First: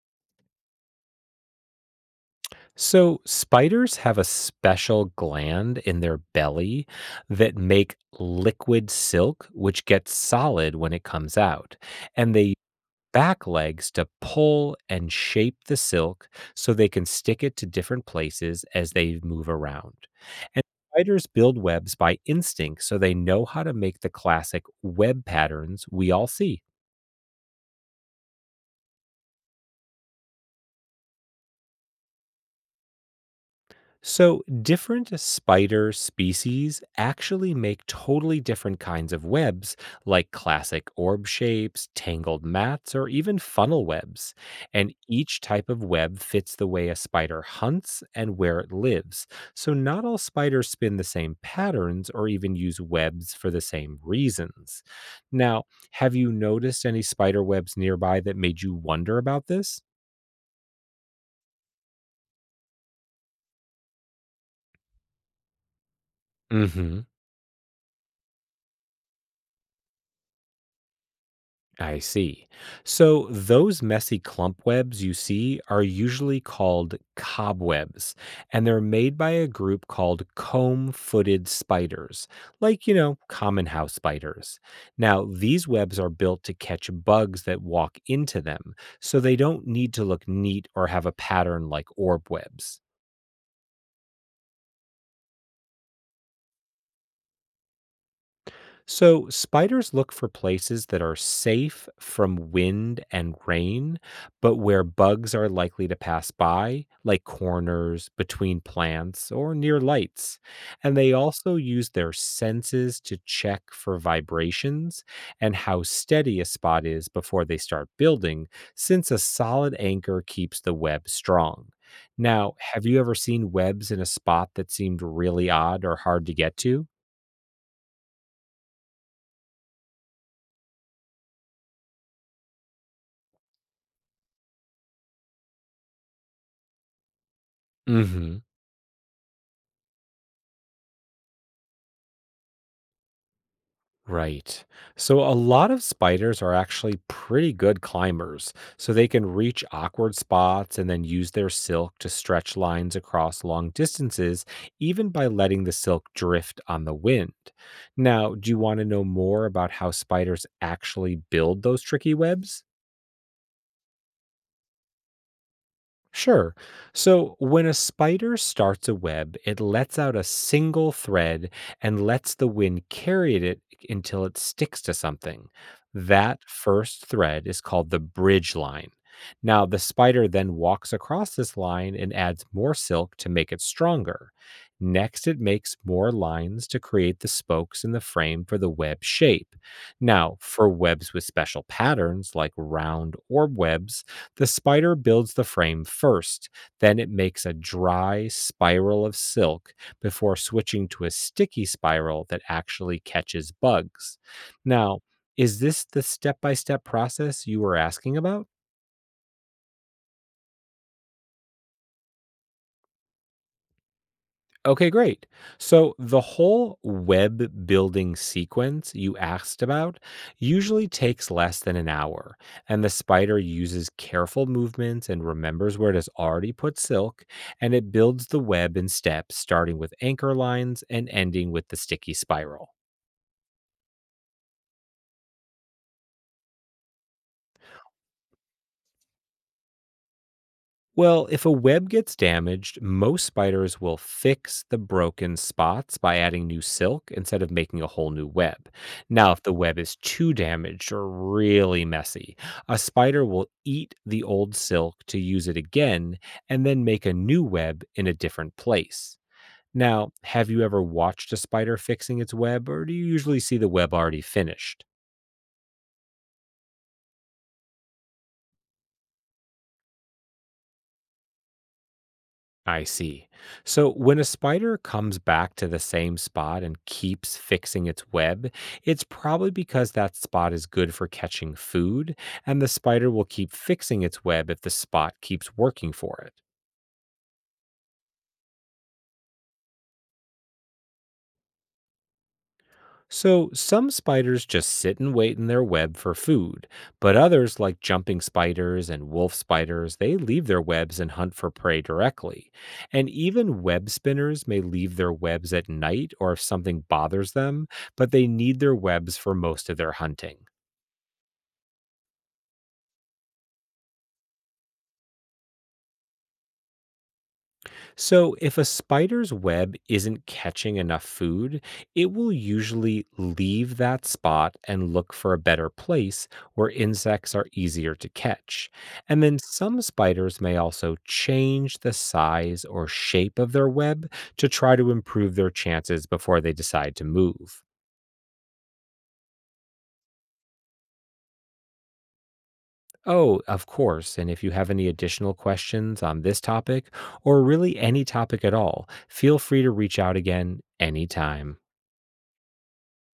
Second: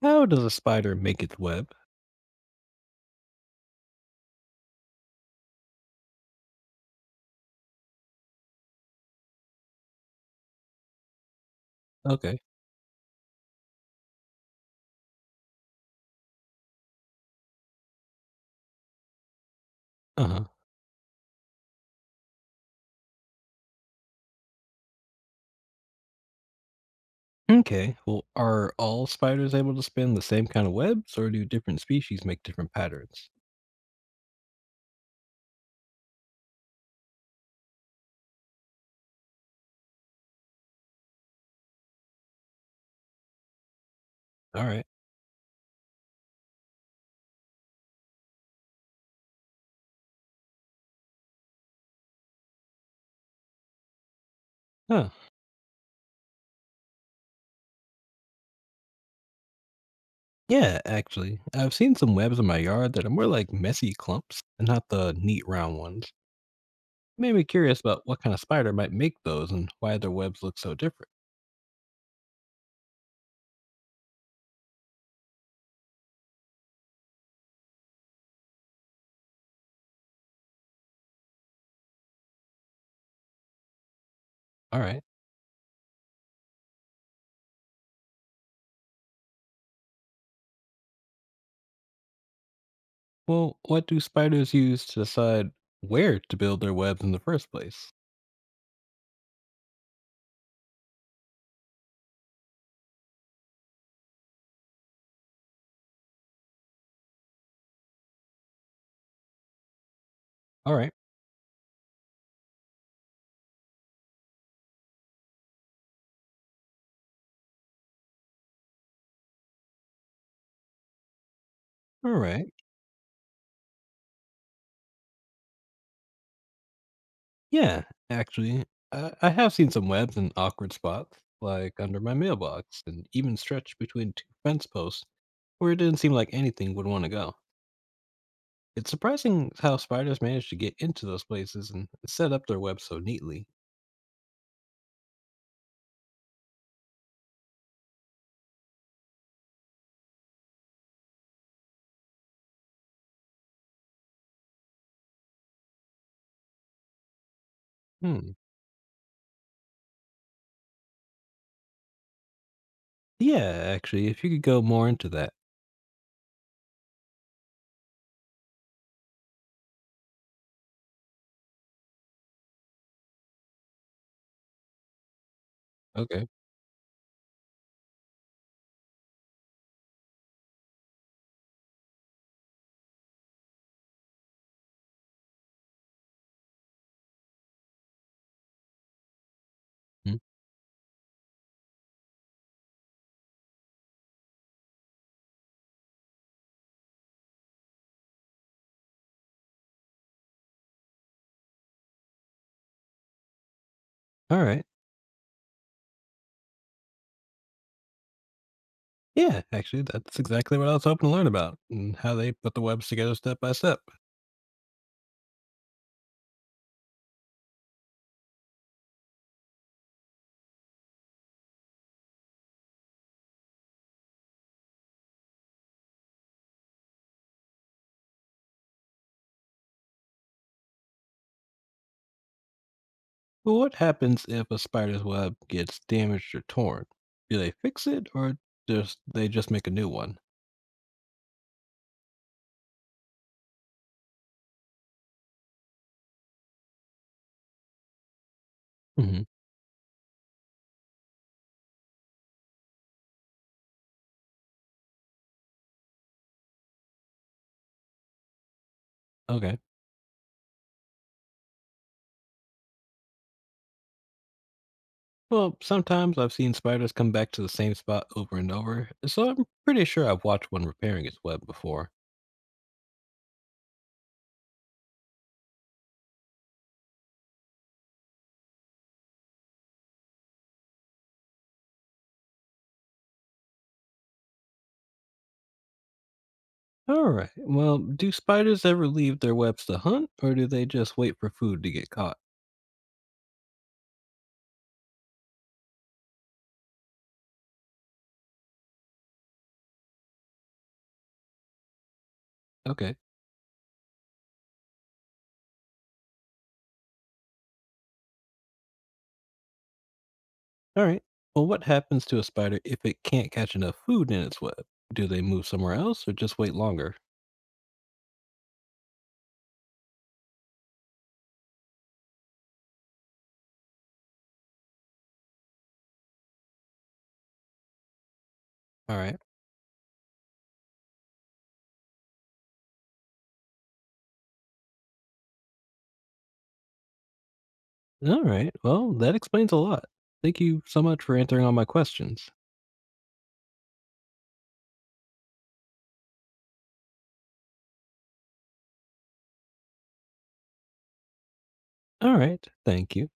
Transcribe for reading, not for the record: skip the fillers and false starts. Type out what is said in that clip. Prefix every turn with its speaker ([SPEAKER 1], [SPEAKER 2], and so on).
[SPEAKER 1] How does a spider make its web?
[SPEAKER 2] So, spiders have a special gland in their belly that make liquid silk, which gets solid when it comes out. And
[SPEAKER 1] Okay.
[SPEAKER 2] they use back legs to pull and shape the silk so they can stick it to different places as they move around.
[SPEAKER 1] Uh-huh.
[SPEAKER 2] And spiders build webs by instinct, so they know how to make the classic web patterns we all see.
[SPEAKER 1] Okay. Well, are all spiders able to spin the same kind of webs, or do different species make different patterns?
[SPEAKER 2] So, different spider species actually make totally different kinds of webs, like classic orb shapes, tangled mats, or even funnel webs.
[SPEAKER 1] All right.
[SPEAKER 2] And each type of web fits the way a spider hunts and where it lives. So, not all spiders spin the same patterns or even use webs for the same reasons.
[SPEAKER 1] Huh.
[SPEAKER 2] Now, have you noticed any spider webs nearby that made you wonder about this?
[SPEAKER 1] Yeah, actually. I've seen some webs in my yard that are more like messy clumps and not the neat round ones.
[SPEAKER 2] Mm hmm.
[SPEAKER 1] Made me curious about what kind of spider might make those and why their webs look so different.
[SPEAKER 2] I see. So, those messy clump webs you see are usually called cobwebs, and they're made by a group called comb footed spiders, like, common house spiders.
[SPEAKER 1] All right.
[SPEAKER 2] Now, these webs are built to catch bugs that walk into them, so they don't need to look neat or have a pattern like orb webs.
[SPEAKER 1] Well, what do spiders use to decide where to build their webs in the first place?
[SPEAKER 2] So, spiders look for places that are safe from wind and rain, but where bugs are likely to pass by, like corners, between plants, or near lights.
[SPEAKER 1] All right.
[SPEAKER 2] And they also use their senses to check for vibrations and how steady a spot is before they start building, since a solid anchor keeps the web strong.
[SPEAKER 1] All right.
[SPEAKER 2] Now, have you ever seen webs in a spot that seemed really odd or hard to get to?
[SPEAKER 1] Yeah, actually, I have seen some webs in awkward spots, like under my mailbox, and even stretched between two fence posts where it didn't seem like anything would want to go.
[SPEAKER 2] Mm hmm.
[SPEAKER 1] It's surprising how spiders manage to get into those places and set up their webs so neatly.
[SPEAKER 2] Right. So a lot of spiders are actually pretty good climbers, so they can reach awkward spots and then use their silk to stretch lines across long distances, even by letting the silk drift on the wind.
[SPEAKER 1] Hmm.
[SPEAKER 2] Now, do you want to know more about how spiders actually build those tricky webs?
[SPEAKER 1] Yeah, actually, if you could go more into that.
[SPEAKER 2] Sure. So when a spider starts a web, it lets out a single thread and lets the wind carry it until it sticks to something.
[SPEAKER 1] Okay.
[SPEAKER 2] That first thread is called the bridge line. Now, the spider then walks across this line and adds more silk to make it stronger. Next, it makes more lines to create the spokes in the frame for the web shape.
[SPEAKER 1] Hmm.
[SPEAKER 2] Now, for webs with special patterns like round orb webs, the spider builds the frame first, then it makes a dry spiral of silk before switching to a sticky spiral that actually catches bugs.
[SPEAKER 1] All right.
[SPEAKER 2] Now, is this the step by step process you were asking about?
[SPEAKER 1] Yeah, actually, that's exactly what I was hoping to learn about, and how they put the webs together step by step.
[SPEAKER 2] Okay, great. So the whole web building sequence you asked about usually takes less than an hour, and the spider uses careful movements and remembers where it has already put silk, and it builds the web in steps, starting with anchor lines and ending with the sticky spiral.
[SPEAKER 1] Well, what happens if a spider's web gets damaged or torn? Do they fix it, or just they just make a new one?
[SPEAKER 2] Well, if a web gets damaged, most spiders will fix the broken spots by adding new silk instead of making a whole new web.
[SPEAKER 1] Hmm.
[SPEAKER 2] Now, if the web is too damaged or really messy, a spider will eat the old silk to use it again and then make a new web in a different place.
[SPEAKER 1] Okay.
[SPEAKER 2] Now, have you ever watched a spider fixing its web, or do you usually see the web already finished?
[SPEAKER 1] Well, sometimes I've seen spiders come back to the same spot over and over, so I'm pretty sure I've watched one repairing its web before.
[SPEAKER 2] I see. So when a spider comes back to the same spot and keeps fixing its web, it's probably because that spot is good for catching food, and the spider will keep fixing its web if the spot keeps working for it.
[SPEAKER 1] All right. Well, do spiders ever leave their webs to hunt, or do they just wait for food to get caught?
[SPEAKER 2] So, some spiders just sit and wait in their web for food, but others, like jumping spiders and wolf spiders, they leave their webs and hunt for prey directly.
[SPEAKER 1] Okay.
[SPEAKER 2] And even web spinners may leave their webs at night or if something bothers them, but they need their webs for most of their hunting.
[SPEAKER 1] All right. Well, what happens to a spider if it can't catch enough food in its web? Do they move somewhere else or just wait longer?
[SPEAKER 2] So, if a spider's web isn't catching enough food, it will usually leave that spot and look for a better place where insects are easier to catch.
[SPEAKER 1] All right.
[SPEAKER 2] And then some spiders may also change the size or shape of their web to try to improve their chances before they decide to move.
[SPEAKER 1] All right. Well, that explains a lot. Thank you so much for answering all my questions.
[SPEAKER 2] Oh, of course. And if you have any additional questions on this topic or really any topic at all, feel free to reach out again anytime.
[SPEAKER 1] All right. Thank you.